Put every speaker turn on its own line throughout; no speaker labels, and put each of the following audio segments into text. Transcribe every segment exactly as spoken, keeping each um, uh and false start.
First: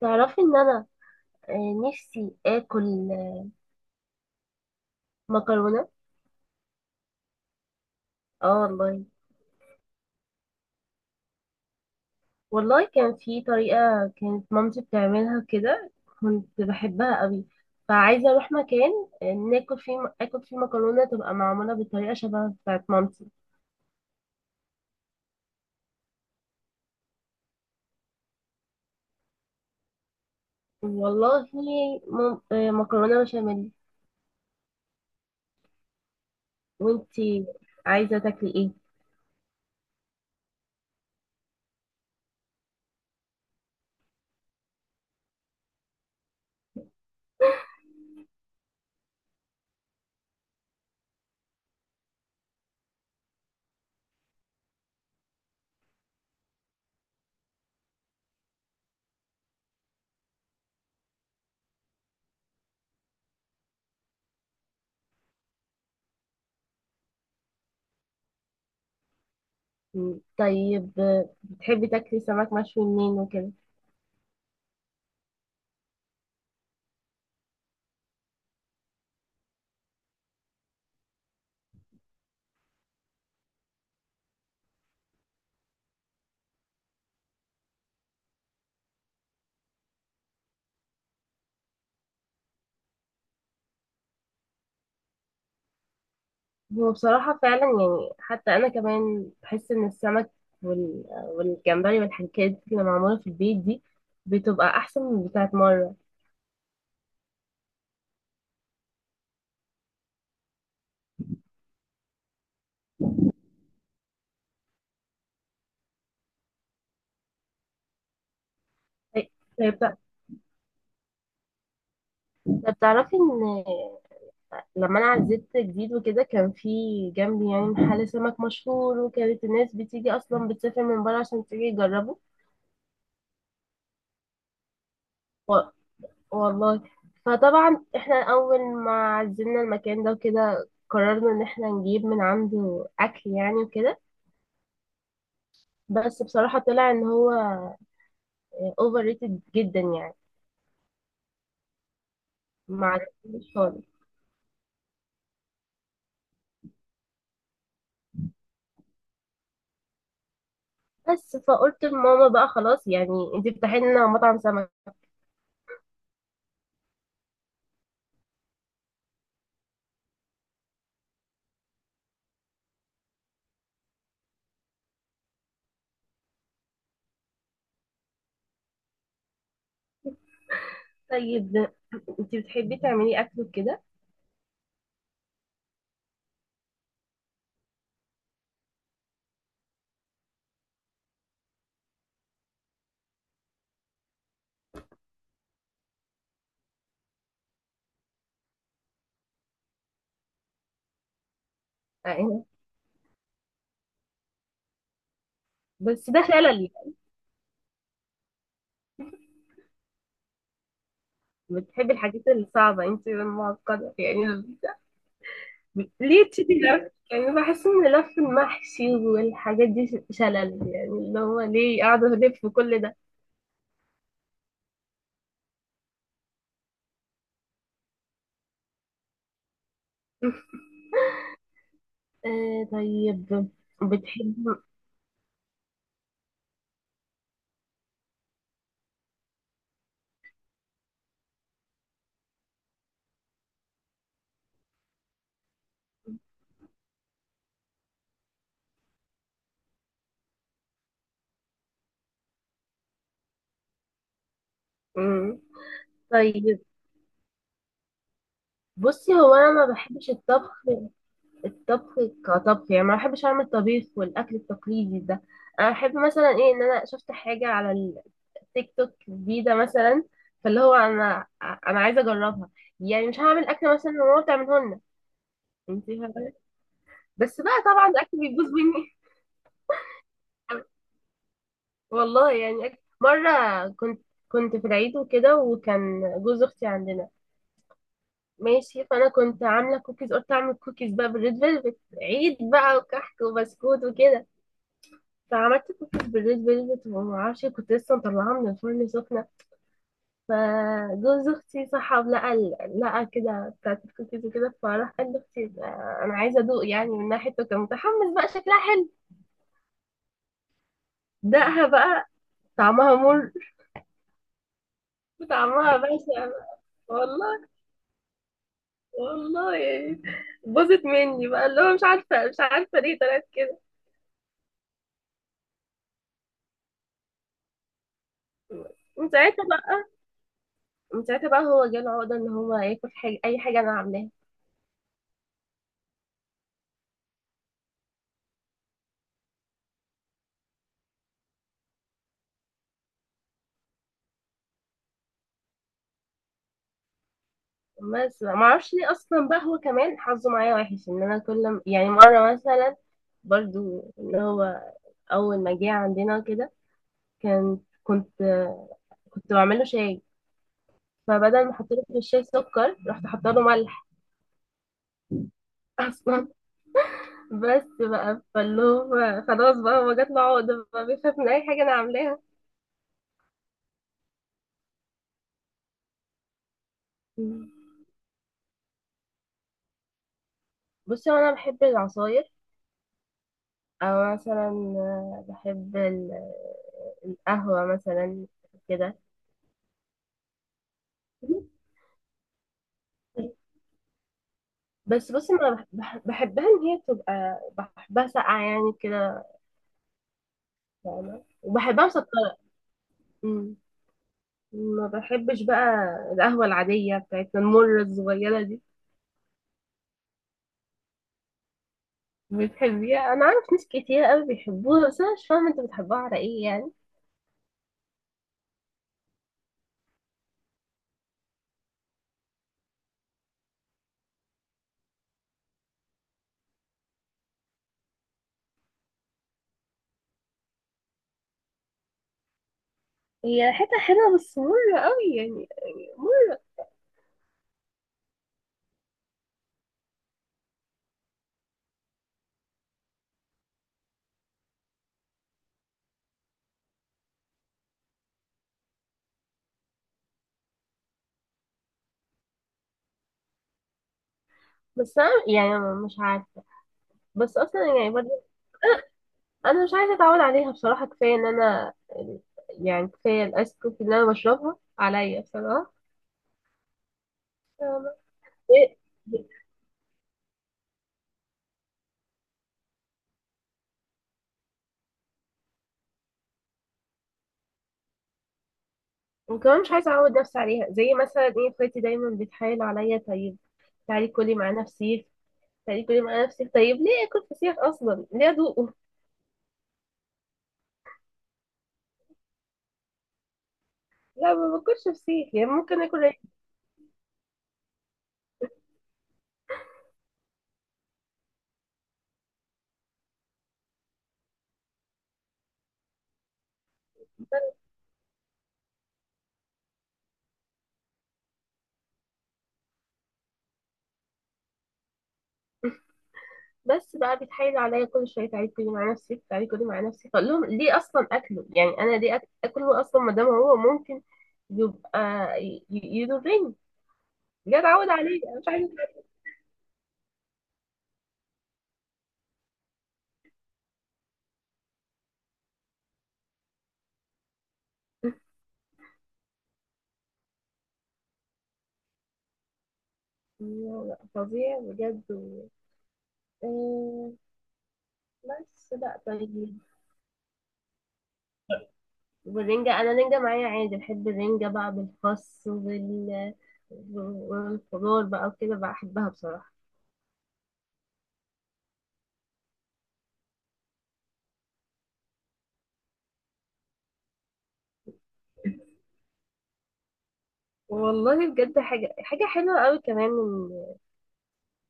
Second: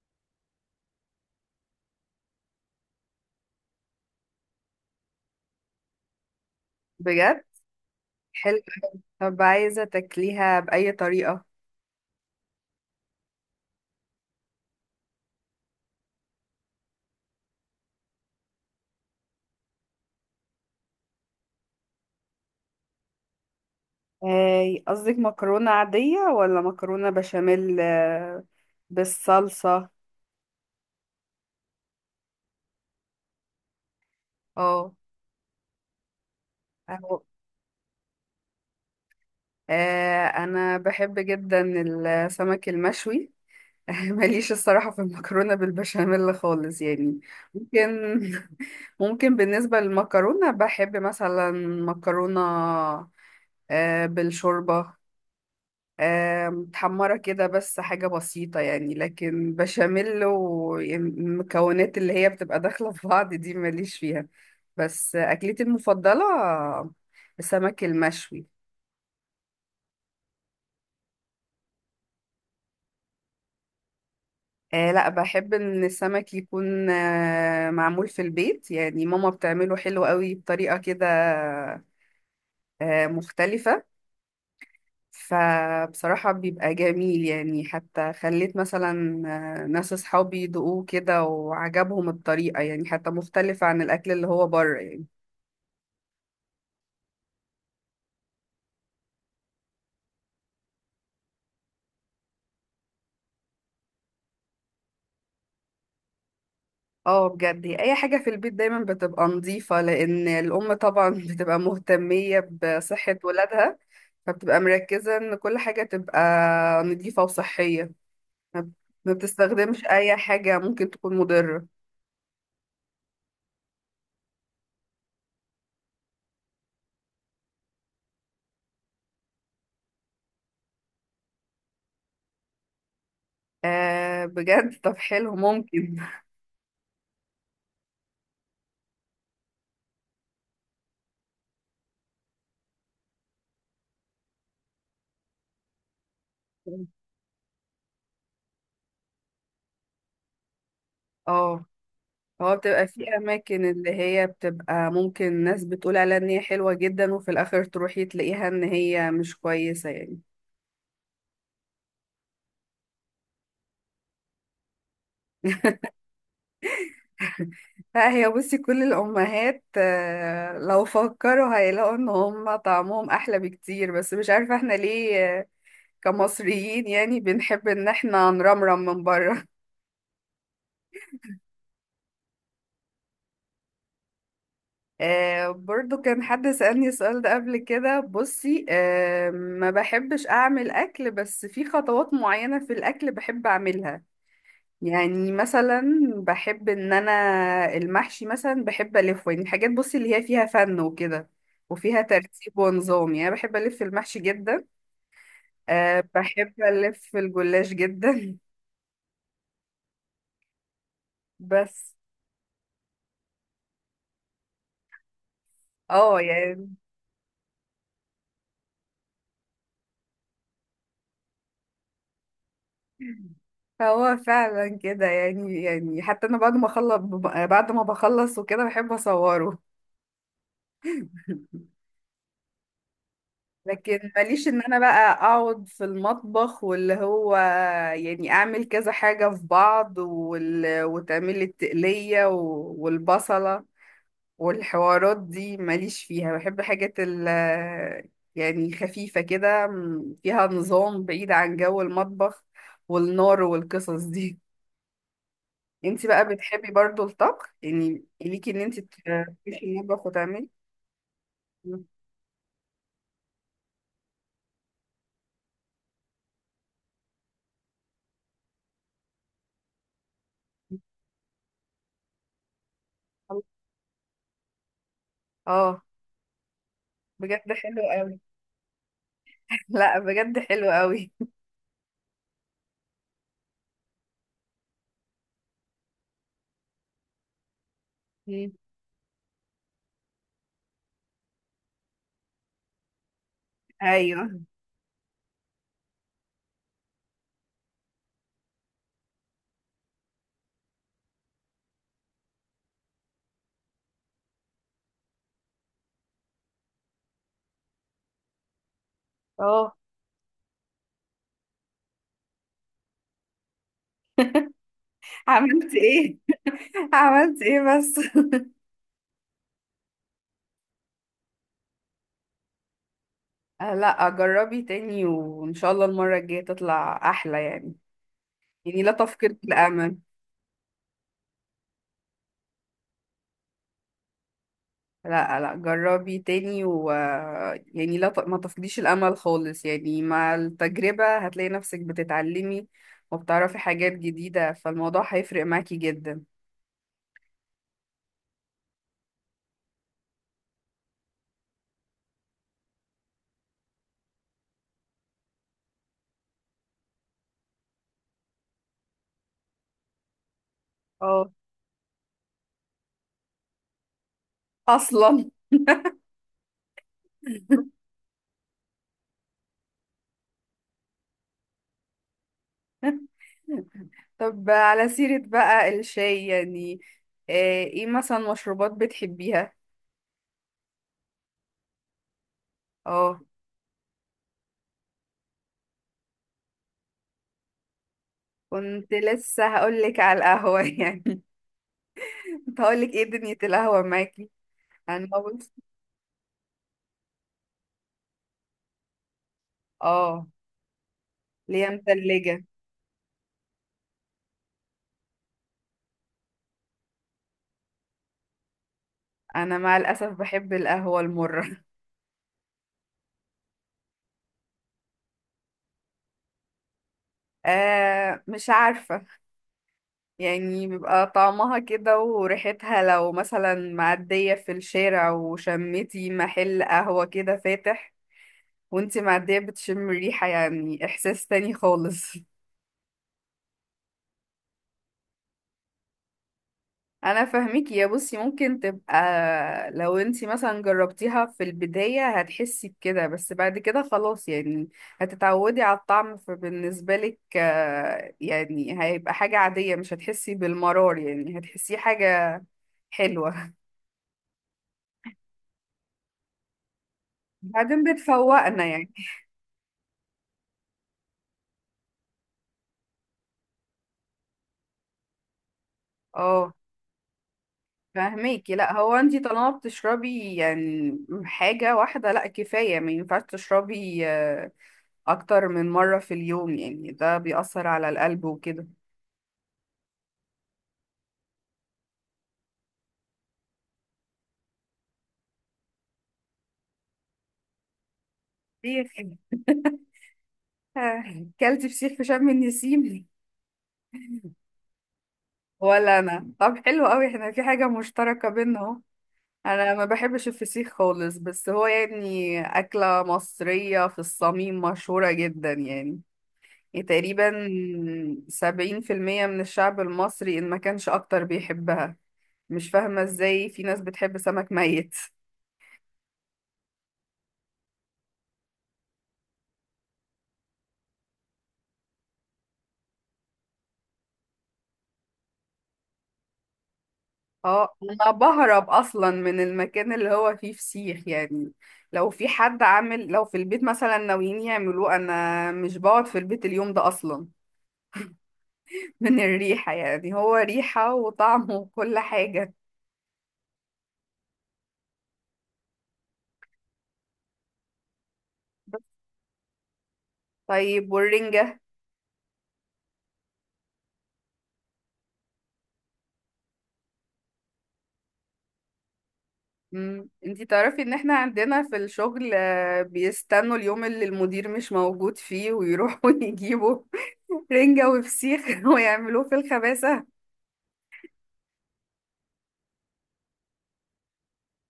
تعرفي ان انا آه، نفسي اكل آه، مكرونه.
بجد
اه
حلو.
والله.
طب عايزة تاكليها بأي طريقة؟
والله كان في طريقه، كانت مامتي بتعملها كده، كنت بحبها قوي، فعايزه اروح مكان آه، ناكل فيه اكل، فيه مكرونه تبقى معموله بطريقه شبه بتاعت مامتي.
آه، قصدك مكرونة عادية ولا مكرونة بشاميل، آه، بالصلصة؟
والله مم- آه، مكرونه بشاميل.
اه. أهو.
وانتي عايزه تاكلي ايه؟
آه، أنا بحب جدا السمك المشوي. ماليش الصراحة في المكرونة بالبشاميل خالص يعني، ممكن. ممكن بالنسبة للمكرونة بحب مثلا مكرونة آه، بالشوربة، آه، متحمرة كده بس حاجة بسيطة يعني، لكن بشاميل والمكونات اللي هي بتبقى داخلة في بعض دي ماليش فيها. بس آه، أكلتي المفضلة السمك المشوي.
مم، طيب، آه، بتحبي تاكلي سمك مشوي منين وكده؟
آه لا، بحب إن السمك يكون آه معمول في البيت يعني، ماما بتعمله حلو قوي بطريقة كده آه مختلفة. فبصراحة بيبقى جميل يعني، حتى خليت مثلا آه، ناس أصحابي يدوقوه كده وعجبهم الطريقة، يعني حتى مختلفة عن الأكل اللي هو بره يعني.
هو بصراحة فعلا يعني، حتى أنا كمان بحس إن السمك وال... والجمبري والحاجات دي اللي معمولة في البيت دي بتبقى أحسن من بتاعة بره.
اه بجد، هي أي حاجة في البيت دايما بتبقى نظيفة، لأن الأم طبعا بتبقى مهتمية بصحة ولادها، فبتبقى مركزة إن كل حاجة تبقى نظيفة وصحية. ما ما
طيب، طيب
بتستخدمش
بتع-
أي حاجة ممكن تكون مضرة.
طب تعرفي إن لما أنا عزلت جديد وكده، كان في جنبي يعني محل سمك مشهور، وكانت الناس بتيجي أصلا بتسافر من بره عشان تيجي يجربه.
آه بجد طب حلو
و...
ممكن.
والله، فطبعا إحنا أول ما عزلنا المكان ده وكده قررنا إن إحنا نجيب من عنده أكل يعني وكده. بس بصراحة طلع ان هو اوفر ريتد جدا يعني.
اه، هو
ما
بتبقى في
عجبنيش
اماكن
خالص.
اللي هي بتبقى، ممكن ناس بتقول عليها ان هي حلوة جدا وفي الاخر تروحي تلاقيها ان هي مش كويسة يعني.
بس فقلت لماما بقى خلاص يعني، انت بتفتحي لنا مطعم سمك.
لا، هي بصي كل الامهات آه، لو فكروا هيلاقوا ان هم طعمهم احلى بكتير، بس مش عارفة احنا ليه آه، كمصريين يعني بنحب ان احنا نرمرم من بره.
طيب، انت بتحبي تعملي اكل كده
آه برضو كان حد سألني السؤال ده قبل كده، بصي آه ما بحبش اعمل اكل، بس في خطوات معينة في الاكل بحب اعملها. يعني مثلا بحب ان انا المحشي مثلا بحب الفه، يعني حاجات بصي اللي هي فيها فن وكده، وفيها
يعني؟
ترتيب ونظام. يعني أنا بحب الف المحشي جدا. أه
بس ده
بحب
شلل يعني.
الف الجلاش جدا.
بتحبي
بس
الحاجات الصعبة انت، المعقدة يعني؟
اه
ليه تشتي
يعني
لف يعني؟ بحس ان لف المحشي والحاجات دي شلل يعني، اللي هو ليه قاعدة الف كل ده؟
هو فعلا كده يعني، يعني حتى انا بعد ما اخلص بعد ما بخلص وكده بحب اصوره.
آه طيب،
لكن ماليش
بتحب.
ان انا بقى اقعد في المطبخ، واللي هو يعني اعمل كذا حاجة في بعض، وال... وتعمل لي التقلية و... والبصلة والحوارات دي ماليش فيها. بحب حاجات ال... يعني خفيفة كده، م- فيها نظام بعيد عن جو المطبخ والنار والقصص دي.
مم.
انتي بقى
طيب،
بتحبي برضو الطبخ، يعني ليكي ان انتي ت-
بصي هو انا
تخشي
ما
المطبخ
بحبش
وتعملي؟
الطبخ. الطبخ كطبخ يعني، ما بحبش اعمل طبيخ والاكل التقليدي ده. انا بحب مثلا ايه، ان انا شفت حاجه على التيك توك جديده مثلا، فاللي هو انا، انا عايزه اجربها. يعني مش هعمل اكل مثلا ماما بتعمله لنا.
اه
انت فاهمه؟ بس
بجد
بقى
حلو
طبعا
قوي.
الاكل بيبوظ مني.
لا بجد حلو قوي.
والله يعني أك- مره كنت كنت في العيد وكده، وكان جوز اختي عندنا.
مم.
ماشي، فانا كنت عامله كوكيز، قلت اعمل كوكيز بقى بالريد فيلفت عيد بقى، وكحك وبسكوت وكده.
ايوه.
عملت كوكيز بالليل بيضة، ومعرفش كنت لسه مطلعاها من الفرن سخنة. فجوز اختي صحى، لقى ال- لقى كده بتاعت الكوكيز وكده، فراح قال لاختي آه، انا عايزة ادوق. يعني من ناحيته كان متحمس بقى، شكلها حلو.
اه،
دقها بقى، طعمها مر،
عملت
طعمها
ايه؟
بشع بقى.
عملت
والله.
ايه بس؟
والله يعني باظت مني بقى، اللي هو مش عارفة مش عارفة ليه طلعت كده.
آه، لا جربي تاني، وان شاء الله المره الجايه تطلع احلى يعني، يعني لا
من
تفقد
ساعتها بقى
الامل.
من ساعتها بقى هو جاله عقدة ان هو ياكل حاجة، اي حاجة انا عاملاها.
لا لا، جربي تاني و يعني لا ت... ما تفقديش الامل خالص يعني، مع التجربه هتلاقي نفسك بتتعلمي وبتعرفي حاجات جديده، فالموضوع هيفرق معاكي جدا.
بس ما اعرفش ليه اصلا بقى، هو كمان حظه معايا وحش ان انا كل م- يعني مره مثلا، برضو اللي هو اول ما جه عندنا كده، كان كنت كنت بعمل له شاي،
اه
فبدل ما احط له في الشاي سكر رحت حاطه له ملح.
اصلا.
اصلا. بس بقى فاللي هو خلاص بقى، هو جات له عقده بقى بيخاف من اي حاجه انا عاملاها.
طب على سيرة بقى الشاي يعني، آه، ايه مثلا مشروبات بتحبيها؟
بصي هو انا بحب العصاير،
اه
او مثلا بحب ال- القهوه مثلا
كنت
كده.
لسه هقولك على القهوة. يعني كنت هقولك ايه دنيا القهوة معاكي. انا
بس بصي ما
بص.
أنا بح- بحبها ان هي تبقى، بحبها ساقعه يعني كده،
اه
فاهمه،
ليا
وبحبها مسكره.
مثلجة.
أمم. ما بحبش بقى القهوه العاديه بتاعتنا المره الصغيره دي.
انا مع الاسف بحب القهوة المرة.
بتحبيها؟ انا عارف ناس كتير قوي بيحبوها، بس انا مش فاهمه انت بتحبوها على ايه يعني.
آه مش عارفة، يعني بيبقى طعمها كده وريحتها، لو مثلا معدية في الشارع وشمتي محل قهوة كده فاتح وانتي معدية بتشم ريحة، يعني احساس تاني خالص.
هي ريحتها حلوه، بس مره قوي يعني، يعني مره.
انا فاهميكي يا بصي، ممكن تبقى لو انتي مثلا جربتيها في البداية هتحسي بكده، بس بعد كده خلاص يعني هتتعودي على الطعم، فبالنسبة لك آه، يعني هيبقى حاجة عادية، مش هتحسي بالمرار يعني هتحسيه حاجة حلوة.
بس انا يعني مش عارفه، بس اصلا يعني
بعدين
برضه
بتفوقنا يعني.
انا مش عايزه اتعود عليها بصراحه. كفايه ان انا يعني، كفايه الايس كوفي اللي انا بشربها عليا بصراحه.
اه فاهميكي، لا هو انتي طالما بتشربي يعني حاجة واحدة لا كفاية، ما ينفعش تشربي آه، اكتر من مرة في اليوم يعني، ده بيأثر على القلب وكده.
وكمان مش عايزة أعود نفسي عليها، زي مثلا إيه، اخواتي دايما بتحايل عليا، طيب تعالي كلي معانا فسيخ، تعالي كلي معانا فسيخ، طيب ليه آكل فسيخ أصلا؟ ليه أدوقه؟
فسيخ. كلت فسيخ في شم النسيم.
لا، ما باكلش فسيخ يعني، ممكن
ولا
آكل رز.
انا. طب حلو قوي، احنا في حاجة مشتركة بينا اهو. انا ما بحبش الفسيخ خالص، بس هو يعني أكلة مصرية في الصميم مشهورة جدا يعني، تقريبا سبعين في المية من الشعب المصري إن ما كانش أكتر بيحبها. مش فاهمة إزاي في ناس بتحب سمك ميت.
بس بقى بيتحايل عليا كل شوية، تعالي كلي معانا فسيخ، تعالي كلي معانا فسيخ، أقول لهم ليه أصلا أكله يعني، أنا ليه آك- أكله أصلا، ما دام هو ممكن يبقى ي- ي- يضرني. بجد
اه
أعود
انا
عليه أنا مش
بهرب
عايزة.
اصلا من المكان اللي هو فيه فسيخ يعني، لو في حد عامل، لو في البيت مثلا ناويين يعملوه انا مش بقعد في البيت اليوم ده اصلا. من الريحة يعني، هو ريحة وطعم وكل حاجة.
لا، لا، فظيع بجد و- آه، بس لا طيب.
طيب والرنجة؟
والرنجة، أنا رنجة معايا عادي، بحب الرنجة بقى بالخس وبال، والخضار بقى وكده، بحبها بصراحة.
مم. انتي تعرفي ان احنا عندنا في الشغل آه، بيستنوا اليوم اللي المدير مش موجود فيه، ويروحوا يجيبوا رنجة وفسيخ ويعملوه في الخباسة.
والله بجد حاجة، حاجة حلوة قوي كمان إن-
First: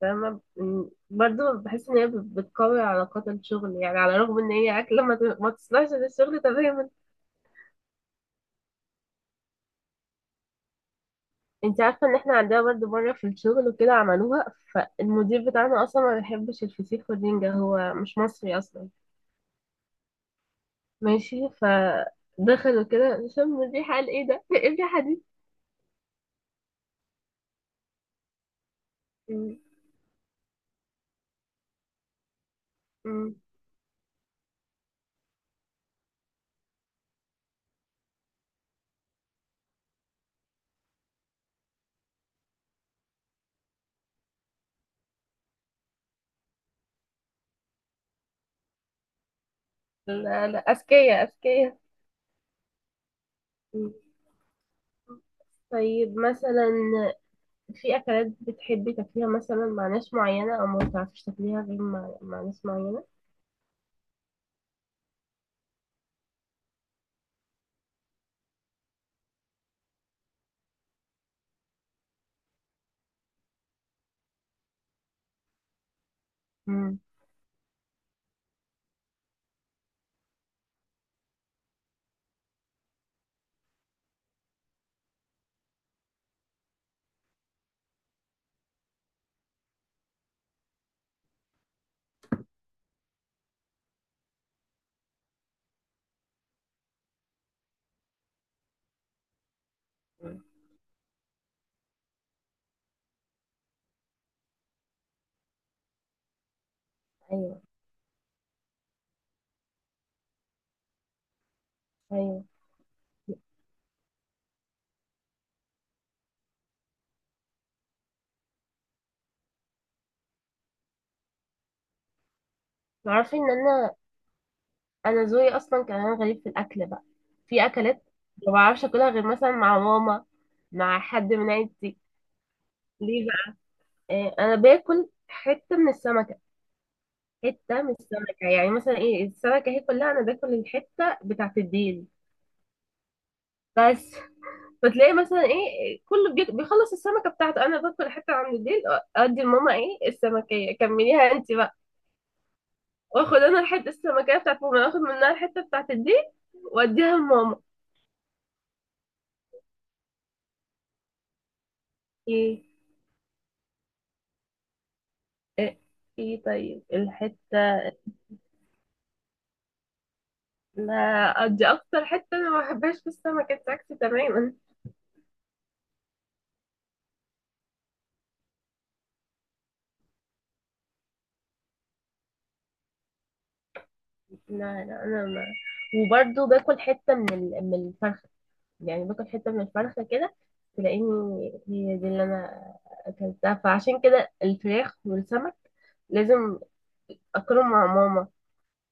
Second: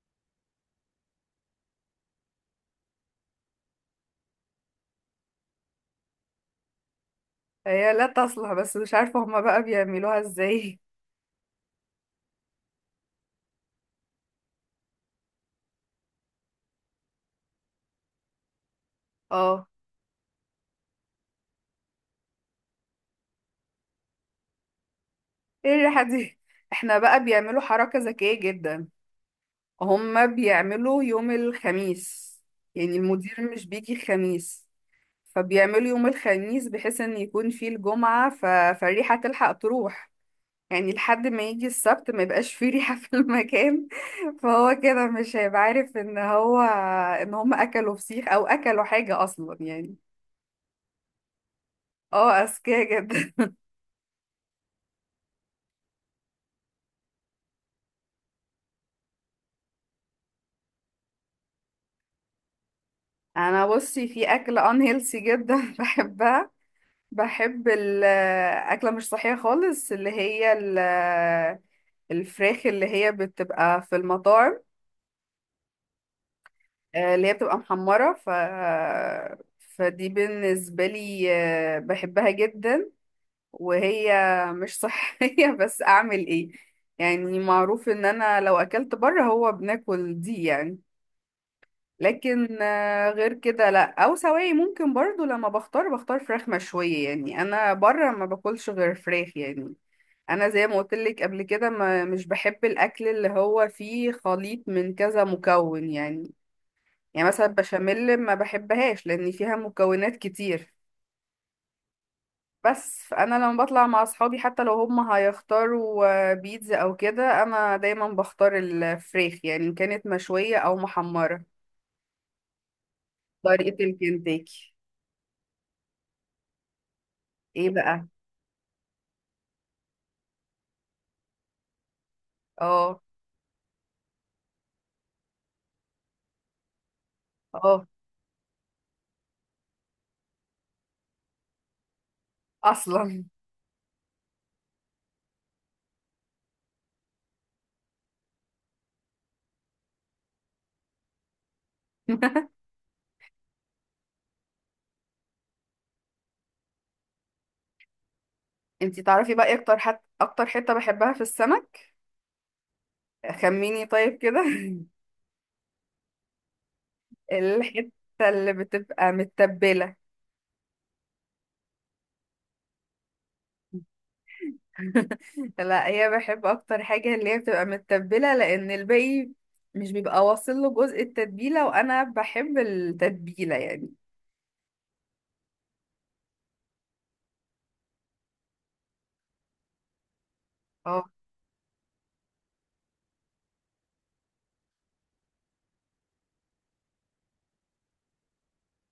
فاهمة إن- برضو بحس إن هي بت- بتقوي علاقات الشغل يعني، على الرغم إن هي أكلة ما ت- ما تصلحش للشغل تماما.
هي لا تصلح، بس مش عارفة هما بقى بيعملوها ازاي.
أنت عارفة إن إحنا عندنا برضو مرة في الشغل وكده عملوها، فالمدير بتاعنا أصلا ما بيحبش الفسيخ والرنجة، هو مش مصري أصلا.
اه،
ماشي ف، دخلوا كده شم الريحة قال ايه ده؟ ايه الريحة دي؟
ايه الريحة دي؟ احنا بقى بيعملوا حركة ذكية جدا.
مم.
هما بيعملوا يوم الخميس، يعني المدير
مم.
مش بيجي الخميس، فبيعملوا يوم الخميس بحيث ان يكون فيه الجمعة، ف... فالريحة تلحق تروح، يعني لحد ما يجي السبت ما يبقاش فيه ريحة في المكان. فهو كده مش هيبقى عارف ان هو ان هما اكلوا فسيخ او اكلوا حاجة اصلا يعني.
لا لا، أذكياء أذكياء.
اه اذكياء جدا.
مم. طيب مثلا، في أكلات بتحبي تاكليها مثلا مع ناس معينة، أو ما بتعرفيش تاكليها غير مع, مع ناس معينة؟
انا بصي في اكل unhealthy جدا بحبها. بحب الأكلة مش صحية خالص، اللي هي ال- الفراخ اللي هي بتبقى في المطاعم،
مم.
آه، اللي هي بتبقى محمرة، ف فدي بالنسبة لي آه، بحبها جدا، وهي مش صحية. بس أعمل إيه؟ يعني معروف إن أنا لو أكلت بره هو بناكل دي يعني. لكن آه، غير كده لا، أو سواي ممكن برضو لما بختار بختار فراخ مشوية، يعني أنا بره ما باكلش غير فراخ يعني.
مم.
انا زي ما قلت لك قبل كده ما مش بحب الاكل اللي هو فيه خليط من كذا مكون يعني، يعني مثلا
أيوه
بشاميل ما بحبهاش لان فيها مكونات كتير.
أيوه.
بس فانا لما بطلع مع اصحابي حتى لو هم هيختاروا آه، بيتزا او كده، انا دايما بختار الفريخ يعني، إن كانت مشوية او محمرة
تعرفي إن
طريقة
أنا،
الكنتاكي.
أنا ذوقي أصلا كمان غريب في الأكل بقى. في
ايه
أكلات
بقى؟
ما بعرفش أكلها غير مثلا مع ماما، مع حد من عيلتي.
اه
ليه بقى؟ آه، أنا باكل حتة من السمك، حته
اه
من السمكه يعني. مثلا ايه، السمكه هي كلها، انا باكل الحته بتاعت الديل.
اصلا.
بس فتلاقي مثلا ايه، كله بيك- بيخلص السمكه بتاعته، انا باكل حته عند الديل، ادي لماما. ايه السمكيه، كمليها انت بقى، واخد انا الحته السمكيه بتاعت ماما، اخد منها الحته بتاعت الديل واديها لماما.
انتي تعرفي بقى إيه اكتر حت... اكتر حتة بحبها في السمك؟
ايه،
خميني طيب كده.
ايه. إيه طيب الحته.
الحتة اللي بتبقى متبلة.
لا دي اكتر حته انا ما بحبهاش في السمكه بتاعتي تماما.
لا، هي بحب اكتر حاجة اللي هي بتبقى متبلة، لان الباقي مش بيبقى واصل له جزء التتبيلة، وانا بحب التتبيلة يعني.
لا لا، انا ما وبرضه باكل حته من ال- من الفرخه، يعني باكل حتة من الفرخة كده،
اه
تلاقيني هي دي اللي أنا أكلتها، فعشان كده الفراخ والسمك لازم أكلهم مع ماما،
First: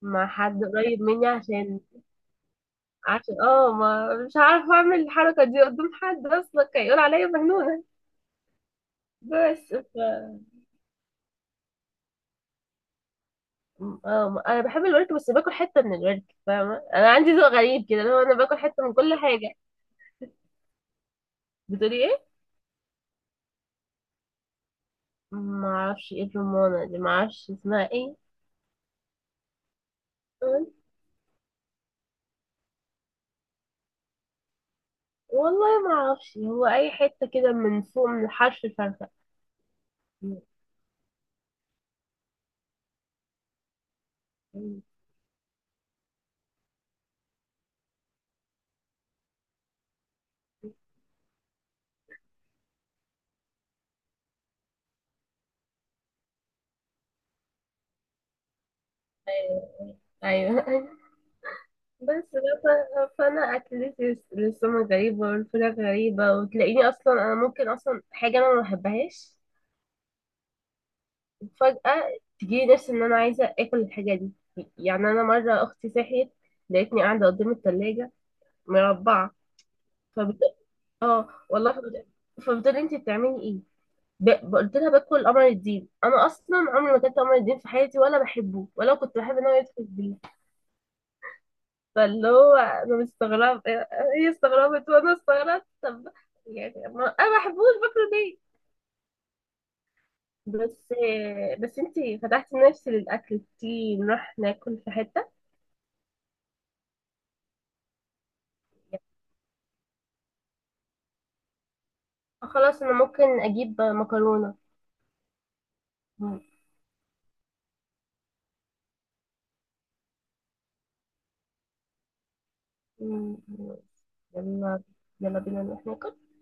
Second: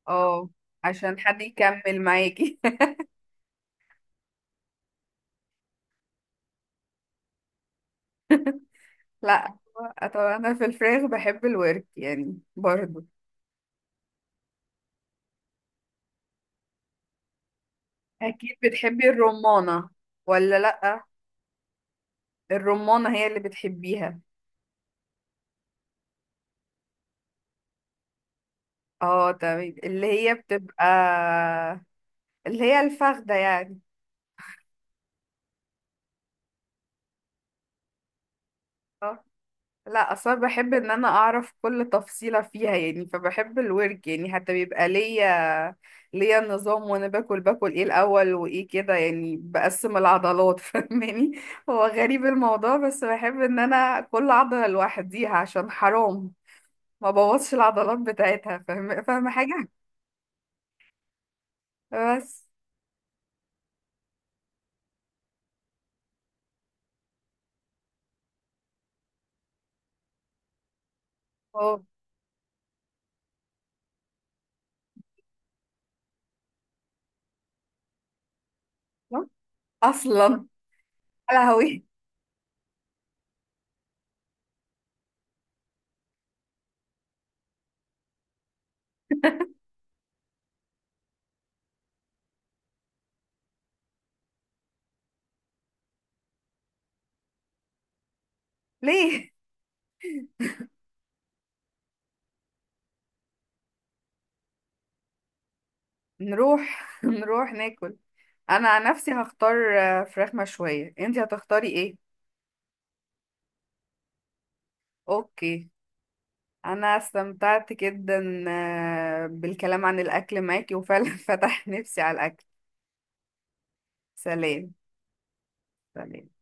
مع
اه،
حد قريب
عشان
مني
حد
عشان،
يكمل معاكي.
عشان اه ما مش عارفة أعمل الحركة دي قدام حد، أصلا هيقول عليا مجنونة.
لا
بس ف...
هو- طبعا انا في الفراخ بحب الورك يعني برضو.
اه أنا بحب الورك، بس باكل حتة من الورك، فاهمة، أنا عندي ذوق غريب كده اللي هو أنا
اكيد
باكل حتة من
بتحبي
كل حاجة.
الرمانة ولا لا؟
بتقولي إيه؟
الرمانة هي اللي بتحبيها.
معرفش إيه الرمانة دي، معرفش اسمها إيه.
اه تمام، اللي هي بتبقى اللي هي الفخدة يعني.
والله ما اعرفش، هو اي حته كده من فوق من الحرف الفرخة.
لا اصلا بحب ان انا اعرف كل تفصيلة فيها يعني، فبحب الورك يعني، حتى بيبقى ليا ليا نظام، وانا باكل باكل ايه الاول وايه كده، يعني بقسم العضلات فاهماني. هو غريب الموضوع، بس بحب ان انا كل عضلة لوحديها، عشان حرام ما بوظش العضلات بتاعتها، فاهم فاهمة حاجة؟
ايوه ايوه. بس
بس
بقى، ف- فانا اكلتي للسمك غريبه والفراخ غريبه، وتلاقيني اصلا انا ممكن اصلا حاجه انا ما بحبهاش
هو
فجاه تجيلي نفسي ان انا عايزه اكل الحاجه دي. يعني انا مره اختي صحيت لقيتني قاعده قدام التلاجة مربعه. فبت...
اصلا
اه
يا
والله
لهوي
فبت... فبتقولي انت بتعملي إيه؟ ب... ب- قلت لها باكل قمر الدين، انا اصلا عمري ما كنت قمر الدين في حياتي ولا بحبه ولا كنت بحب ان هو يدخل بيه. فاللي هو انا مستغربه، هي استغربت وانا استغربت. طب يعني، ما انا ما بحبوش، باكله ليه؟
ليه.
بس بس انتي فتحتي نفسي للاكل، تيجي نروح ناكل في حته.
نروح نروح ناكل. انا عن نفسي هختار آه، فراخ مشوية، انتي هتختاري ايه؟
خلاص انا ممكن اجيب مكرونه.
اوكي.
م-
انا استمتعت جدا آه، بالكلام عن الاكل معاكي، وفعلا فتح نفسي على الاكل.
م-
سلام.
يلا، يلا بينا نروح ناكل.
سلام.